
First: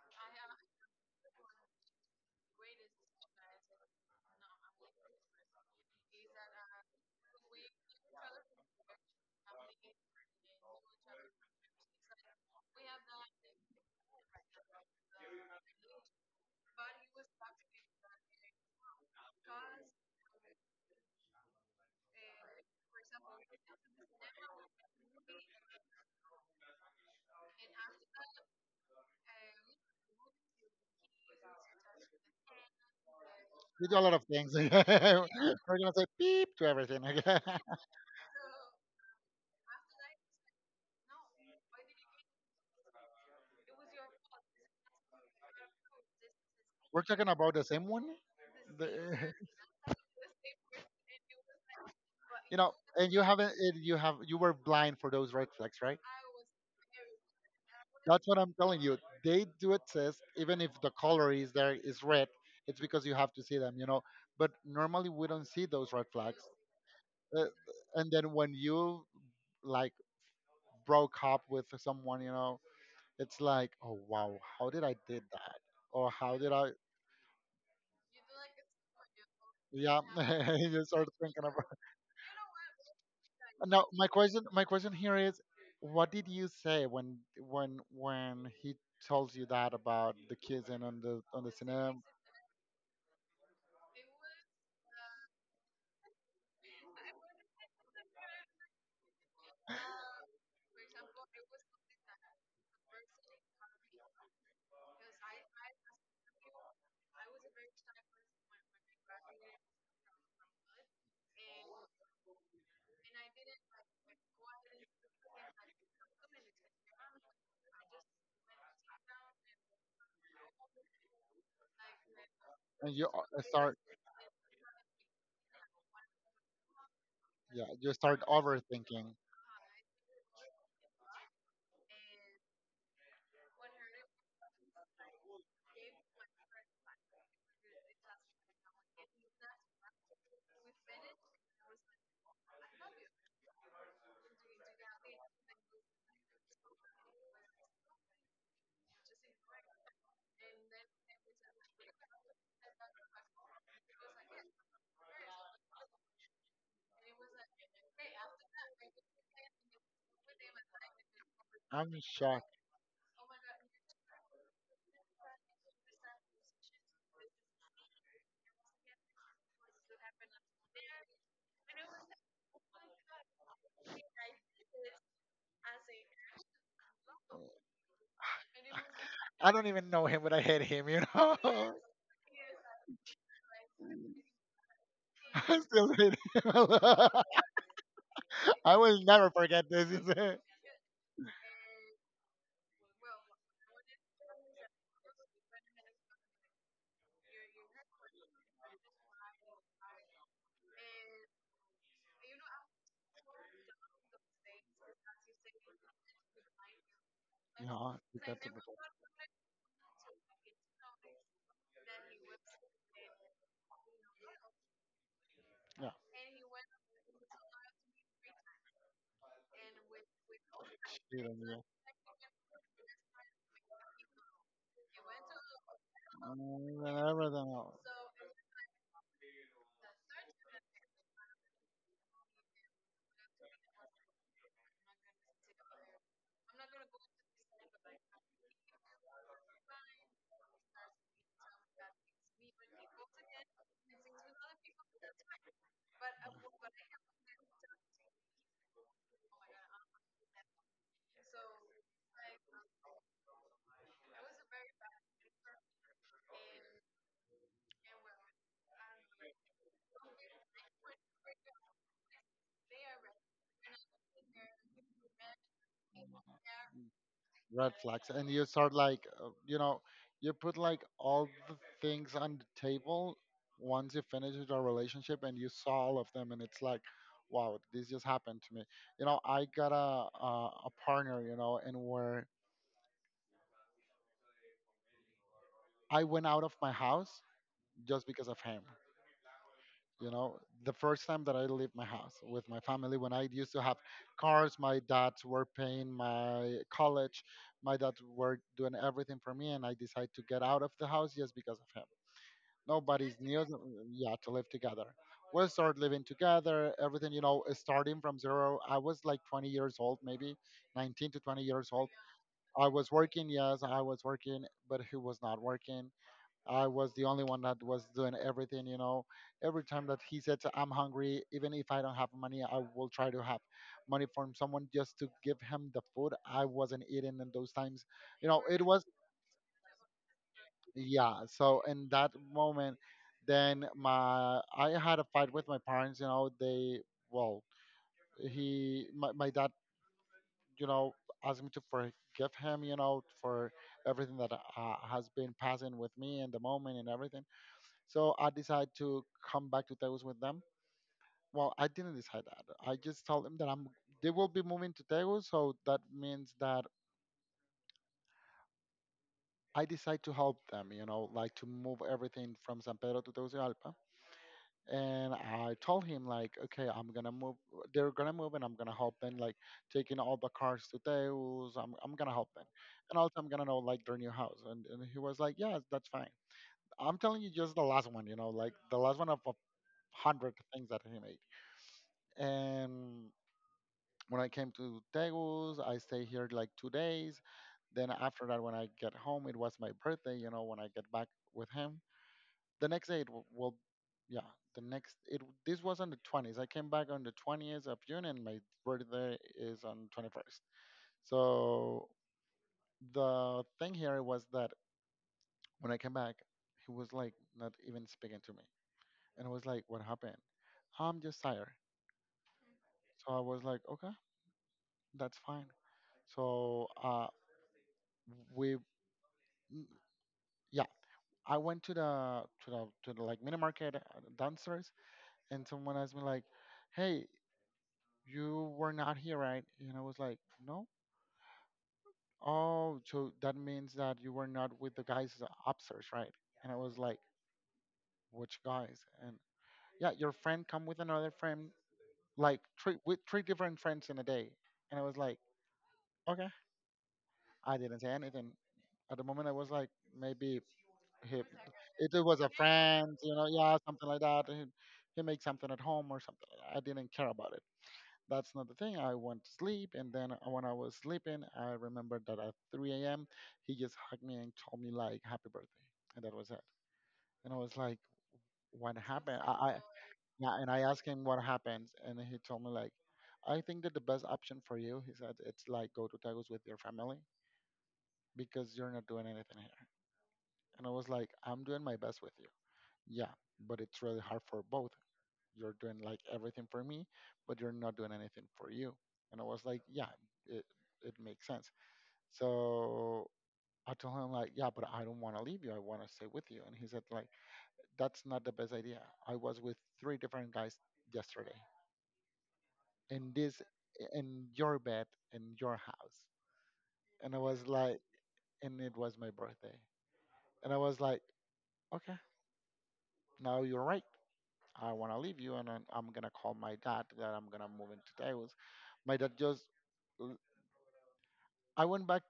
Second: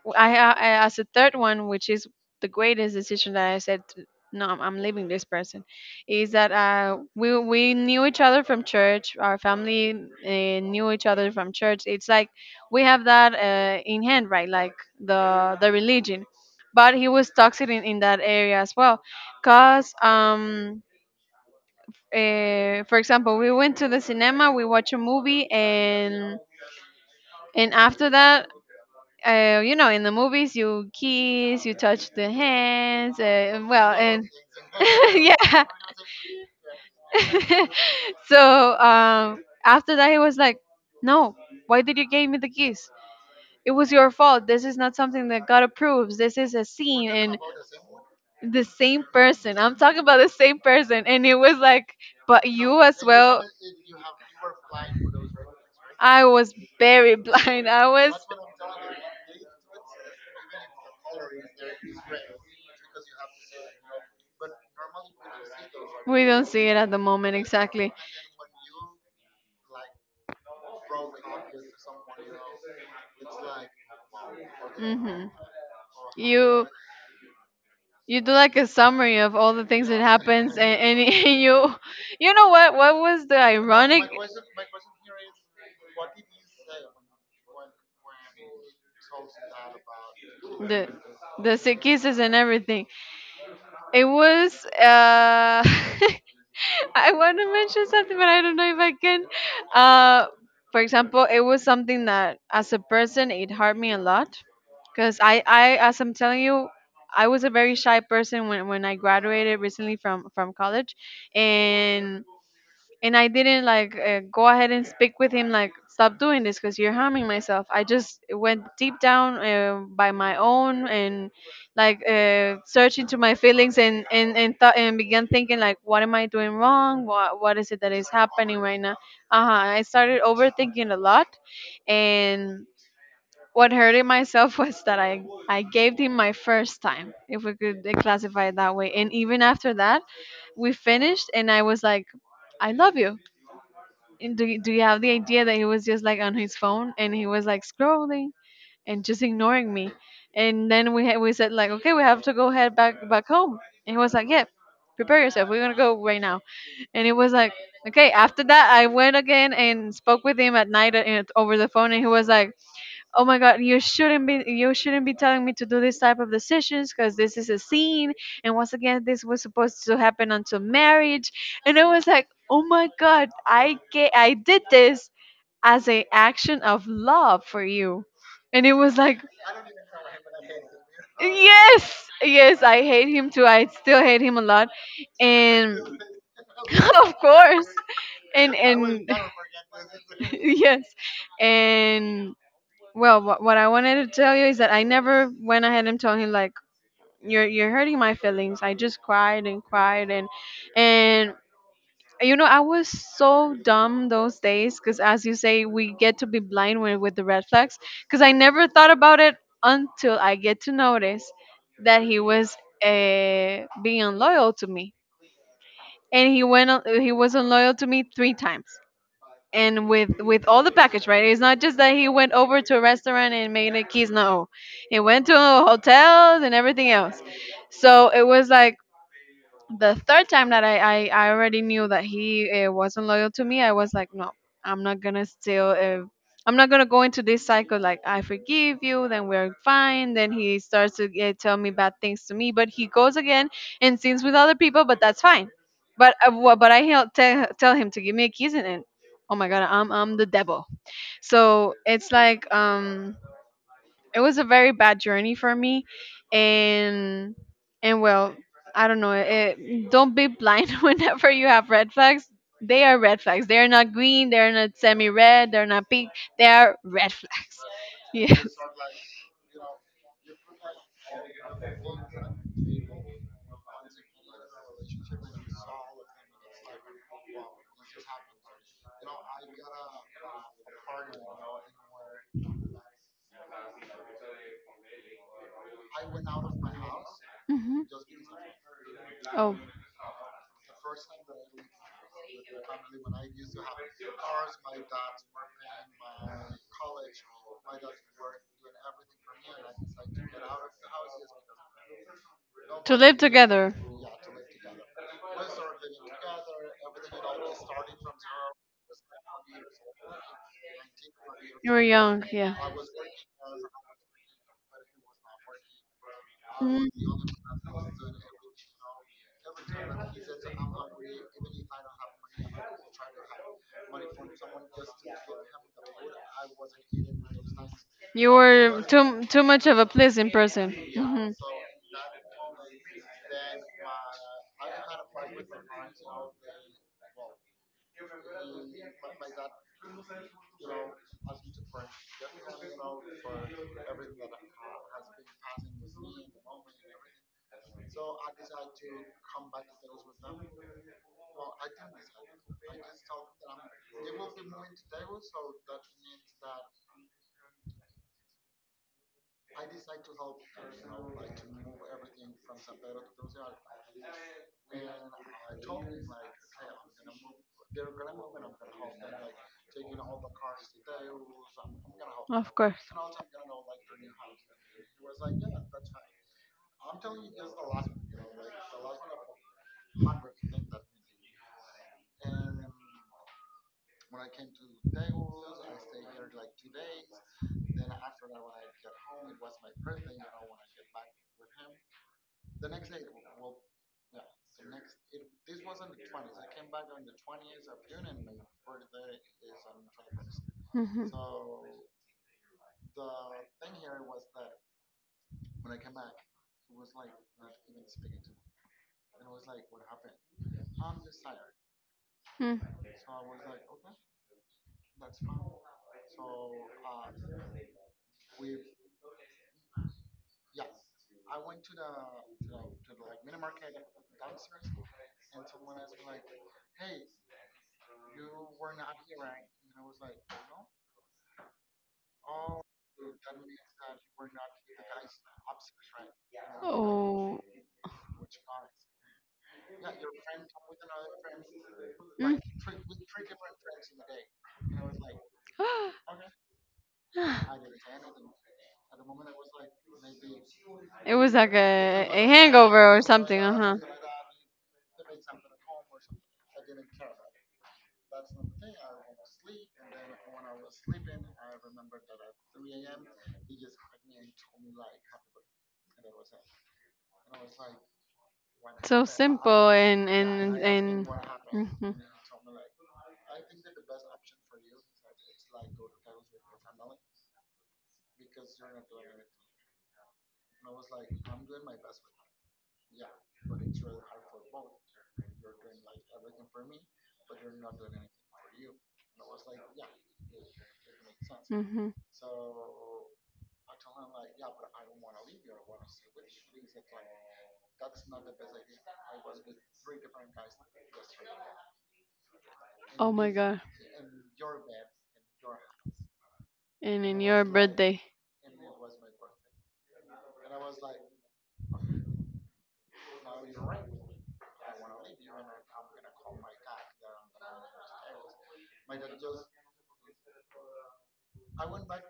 Speaker 2: w- I, ha- I as a third one, which is the greatest decision that I said, no, I'm leaving this person, is that we we knew each other from church. Our family knew each other from church. It's like we have that in hand, right, like the religion. But he was toxic in that area as well, because for example, we went to the cinema, we watched a movie, and after that, you know, in the movies you kiss, you touch the hands,
Speaker 1: He
Speaker 2: well,
Speaker 1: did a lot of
Speaker 2: and
Speaker 1: things. We're
Speaker 2: yeah
Speaker 1: gonna say beep to everything. Okay.
Speaker 2: so after that he was like, no, why did you give me the kiss? It was your fault. This is not something that God approves. This is a
Speaker 1: We're
Speaker 2: sin,
Speaker 1: talking
Speaker 2: and
Speaker 1: about the same one.
Speaker 2: the same
Speaker 1: The-
Speaker 2: person. I'm talking about the same person. And it was like, but
Speaker 1: You know,
Speaker 2: you as
Speaker 1: and you
Speaker 2: well.
Speaker 1: haven't. And you have. You were blind for those red flags, right?
Speaker 2: I was very blind. I was.
Speaker 1: That's what I'm telling you. They do exist, even if the color is there is red. It's because you have to see them, you know. But normally we don't see those red
Speaker 2: We
Speaker 1: flags.
Speaker 2: don't see it at the moment,
Speaker 1: Uh,
Speaker 2: exactly.
Speaker 1: and then when you like broke up with someone, you know, it's like, oh wow, how did I did
Speaker 2: Hmm.
Speaker 1: that? Or how did
Speaker 2: You
Speaker 1: I?
Speaker 2: you do like a summary of all the things that
Speaker 1: Yeah,
Speaker 2: happens,
Speaker 1: you
Speaker 2: and
Speaker 1: start thinking about.
Speaker 2: you you know what was the
Speaker 1: Now
Speaker 2: ironic,
Speaker 1: my question, my question here is, what did you say when when he tells you that about the kids
Speaker 2: the
Speaker 1: and on the
Speaker 2: the sick
Speaker 1: cinema,
Speaker 2: kisses and everything. It was I want to mention something, but I don't know if I can. Uh, for example, it was something that, as a person, it hurt me a lot, because as I'm telling you, I was a very shy person when I graduated recently from college, and and I didn't like go ahead and speak with him like, stop doing this, because you're harming myself. I just went deep down by my own, and like
Speaker 1: and
Speaker 2: search
Speaker 1: you
Speaker 2: into my
Speaker 1: start?
Speaker 2: feelings, and thought and began thinking like, what am I doing wrong? What
Speaker 1: Yeah,
Speaker 2: is it that
Speaker 1: you
Speaker 2: is
Speaker 1: start
Speaker 2: happening right now?
Speaker 1: overthinking.
Speaker 2: Uh huh. I started overthinking a lot, and what hurted myself was that I gave him my first time, if we could classify it that way. And even after that, we finished, and I was like, I love you. And do you have the idea that he was just like on his phone, and he was like scrolling and just ignoring me? And then we said, like, okay, we have to go head back home. And he was like, yeah, prepare yourself. We're gonna go right now. And it was like, okay. After that, I went again and spoke with him at night over the phone,
Speaker 1: I'm
Speaker 2: and he was
Speaker 1: shocked.
Speaker 2: like, oh my god, you shouldn't be telling me to do this type of decisions, because this is a scene, and once again this was supposed to happen until marriage. And I was like, oh my god, I did this as an action of love for you. And it was like,
Speaker 1: I don't even know him, but I hate him, you know?
Speaker 2: yes, I hate him too. I still hate him a lot.
Speaker 1: I
Speaker 2: And
Speaker 1: still hate him.
Speaker 2: of course. and
Speaker 1: I will
Speaker 2: and
Speaker 1: never forget this. Is it?
Speaker 2: yes. And well, what I wanted to tell you is that I never went ahead and told him like, you're hurting my feelings. I just cried and cried, and you know, I was so dumb those days, because as you say, we get to be blind when, with the red flags,
Speaker 1: Yeah,
Speaker 2: because I
Speaker 1: because,
Speaker 2: never thought about it until I get to notice that he was being unloyal to me.
Speaker 1: yeah,
Speaker 2: And he was unloyal to me three times, and with all the package,
Speaker 1: she
Speaker 2: right? It's
Speaker 1: don't
Speaker 2: not
Speaker 1: know.
Speaker 2: just that he went over to a restaurant and made a keys, no, he went to
Speaker 1: I
Speaker 2: hotels and everything else.
Speaker 1: never know.
Speaker 2: So it was like the third time that I already knew that he wasn't loyal to me, I was like, no, I'm not gonna still, I'm not gonna go into this cycle. Like, I forgive you, then we're fine. Then he starts to tell me bad things to me, but he goes again and sings with other people, but that's fine. But but tell him to give me a kiss, and oh my god, I'm the devil. So it's like it was a very bad journey for me. and and well, I don't know, don't be blind whenever you have red flags. They are red flags, they are not green, they're not semi-red, they're not pink, they are red flags.
Speaker 1: Red flags and
Speaker 2: Yeah.
Speaker 1: you start like you know, you put like all the things on the table once you finish with your relationship and you saw all of them, and it's like, wow, this just happened to me. You know, I got a partner, you know, and where I went out of my house
Speaker 2: Hmm.
Speaker 1: just because of him.
Speaker 2: Oh.
Speaker 1: You know, the first time that I left my house with my family, when I used to have cars, my dads were paying my college, my dad were doing everything for me, and I decided to get out of the house just because of him.
Speaker 2: To
Speaker 1: Nobody's
Speaker 2: live
Speaker 1: new.
Speaker 2: together.
Speaker 1: Yeah, to live together. We'll start living together, everything, you know, is starting from zero. I was like 20 years old, maybe 19 to 20 years
Speaker 2: You were
Speaker 1: old.
Speaker 2: young, yeah.
Speaker 1: I was working, yes, I was working, but he was not working. I
Speaker 2: Mm.
Speaker 1: was the only one that was doing everything, you know. Every time that he said I'm hungry, even if I don't have money, I will try to have money from someone just to give him the food. I wasn't eating in those times. You
Speaker 2: You
Speaker 1: know, it
Speaker 2: were
Speaker 1: was,
Speaker 2: too much of a pleasant person.
Speaker 1: yeah.
Speaker 2: Hmm.
Speaker 1: So in that moment, then my I had a fight with my parents, you know, they, well, my dad, you know, asked me to forgive him, you know, for everything that has been passing with me in the moment and everything. So I decided to come back to tegus with them. Well, I didn't decide that, I just told them that I'm they will be moving to tegus, so that means that I decide to help them, you know, like to move everything from san pedro to tegucigalpa. And I told him like, okay, I'm gonna move. They're gonna move, and I'm gonna help them like taking all the cars to Deus. I'm gonna help them,
Speaker 2: Of course.
Speaker 1: and also I'm gonna know like their new house. And he was like, yeah, that's fine. I'm telling you, just the last one, you know, like the last one of a 100 things that he made. And when I came to Deus, I stayed here like two days. Then after that, when I get home, it was my birthday. You know, when I get back with him, the next day well, yeah, the next this was on the 20th. I came back on the 20th of june and my birthday is on 21st.
Speaker 2: Hmm.
Speaker 1: So the thing here was that when I came back, he was like not even speaking to me, and I was like, what happened? I'm just tired.
Speaker 2: Mm.
Speaker 1: So I was like, okay, that's fine. So we mm, yeah, I went to the like mini market, downstairs, and someone asked me like, hey, you were not here, right? And I was like, no. Oh, so that means that you were not with the guys upstairs, right? And I was like,
Speaker 2: Oh.
Speaker 1: which guys? And yeah, your friend come with another friend,
Speaker 2: Mm.
Speaker 1: like three with three different friends in a day. And I was like, okay. I didn't say anything. At the moment, I was like, maybe
Speaker 2: It
Speaker 1: he,
Speaker 2: was like
Speaker 1: it was
Speaker 2: a
Speaker 1: a
Speaker 2: hangover
Speaker 1: friend,
Speaker 2: or
Speaker 1: you know,
Speaker 2: something, uh
Speaker 1: yeah,
Speaker 2: huh.
Speaker 1: something like that. He made something at home or something. I didn't care about. That's not the thing. I went to sleep, and then when I was sleeping, I remembered that at 3 a.m., he just hugged me and told me like, "Happy birthday," and that was it. And I was like, "What
Speaker 2: So
Speaker 1: happened?" I
Speaker 2: simple
Speaker 1: yeah, and I asked him
Speaker 2: and.
Speaker 1: what happens,
Speaker 2: Hmm.
Speaker 1: and he told me like, "I think that the best option for you," he said, "it's like go to Tagus with your family because you're not doing anything here." And I was like, "I'm doing my best with you." Yeah, but it's really hard for both. You're doing like everything for me, but you're not doing anything for you. And I was like, yeah, it, it makes sense.
Speaker 2: Hmm.
Speaker 1: So I told him like, yeah, but I don't want to leave you. I want to stay with you. And he said like, that's not the best idea. I was with three different guys yesterday
Speaker 2: Oh
Speaker 1: in
Speaker 2: my
Speaker 1: this,
Speaker 2: god.
Speaker 1: in your bed, in your house.
Speaker 2: And
Speaker 1: And I
Speaker 2: in your
Speaker 1: was like,
Speaker 2: birthday.
Speaker 1: and it was my birthday. And I was like, okay, now you're right. I want to leave you, and I'm gonna call my dad that I'm gonna move into Taos. My dad just, I went back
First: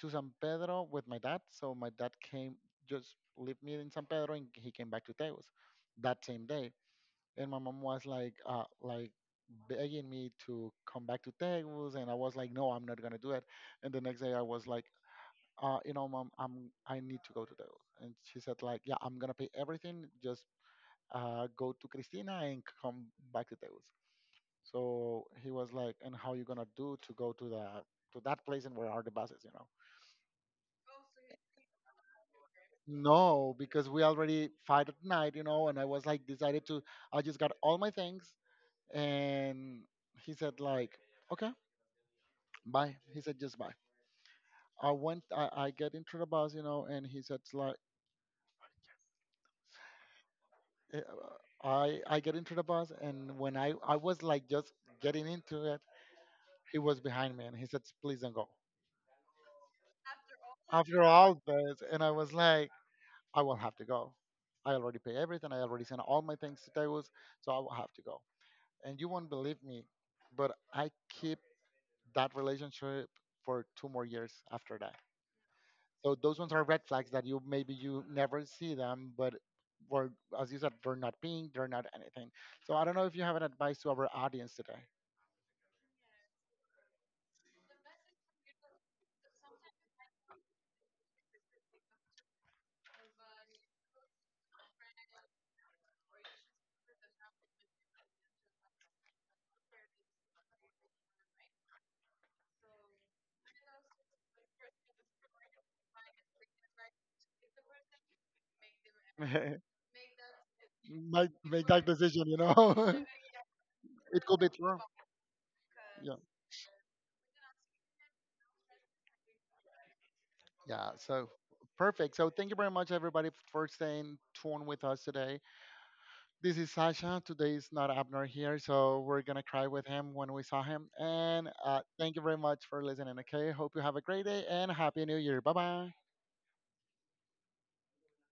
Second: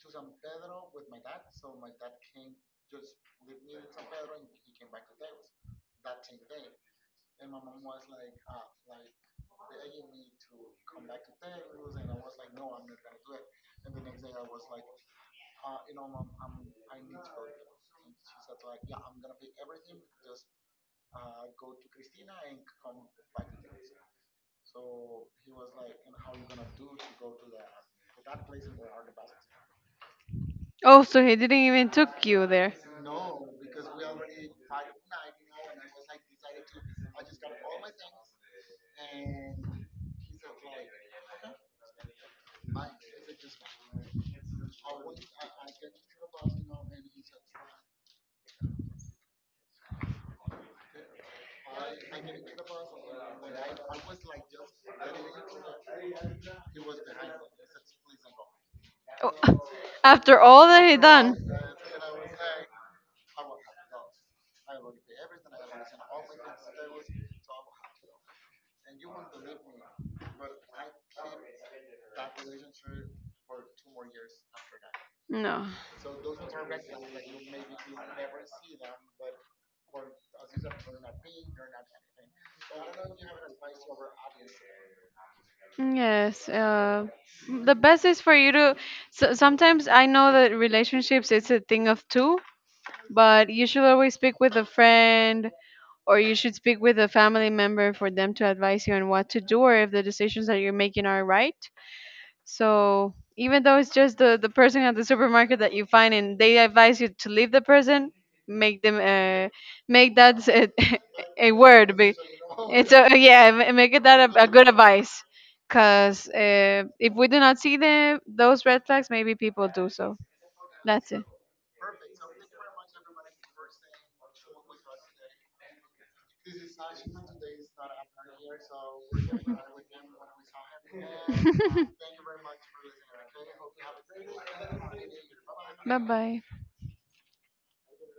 Speaker 1: to San Pedro with my dad. So my dad came, just left me in San Pedro, and he came back to Teos that same day. And my mom was like begging me to come back to Teos, and I was like, no, I'm not gonna do it. And the next day, I was like, you know, mom, I need to go to Teos. And she said like, yeah, I'm gonna pay everything. Just go to Cristina and come back to Teos. So he was like, and how you gonna do to go to the to that place and where are the buses, you know?
Speaker 2: Oh, so he didn't even took you there.
Speaker 1: No, because we already fight at night, you know, and I was like decided to, I just got all my things and he said like, okay, bye. He said just bye. I get into the bus, you know, and he said like eh, I get into the bus and when I was like just getting into it, he was behind me and he said, please don't go.
Speaker 2: Oh, after all that he
Speaker 1: After
Speaker 2: done.
Speaker 1: all this and I was like, I will have to go. I already pay everything, I already sent all my things to Tegus, so I will have to go. And you won't believe me, but I keep that relationship for 2 more years after that.
Speaker 2: No.
Speaker 1: So those ones are red flags that you maybe you never see them, but were, as you said, they're not pink, they're not anything. So I don't know if you have an advice to our audience today.
Speaker 2: Yes. The best is for you to. So, sometimes I know that relationships it's a thing of two, but you should always speak with a friend, or you should speak with a family member for them to advise you on what to do, or if the decisions that you're making are right. So even though it's just the person at the supermarket that you find and they advise you to leave the person, make them make that a,
Speaker 1: Might
Speaker 2: a
Speaker 1: make that
Speaker 2: word.
Speaker 1: decision, you
Speaker 2: It's
Speaker 1: know.
Speaker 2: a, yeah, make it
Speaker 1: It
Speaker 2: that
Speaker 1: could be
Speaker 2: a good
Speaker 1: true.
Speaker 2: advice.
Speaker 1: Yeah.
Speaker 2: Because if we do not see those red flags, maybe people do so.
Speaker 1: Yeah,
Speaker 2: That's it.
Speaker 1: so perfect. So thank you very much, everybody, for staying tuned with us today. This is Sasha. Today is not Abner here, so we're gonna cry with him when we saw him. And thank you very much for listening. Okay, hope you have a great day and happy New Year. Bye bye.
Speaker 2: Bye bye.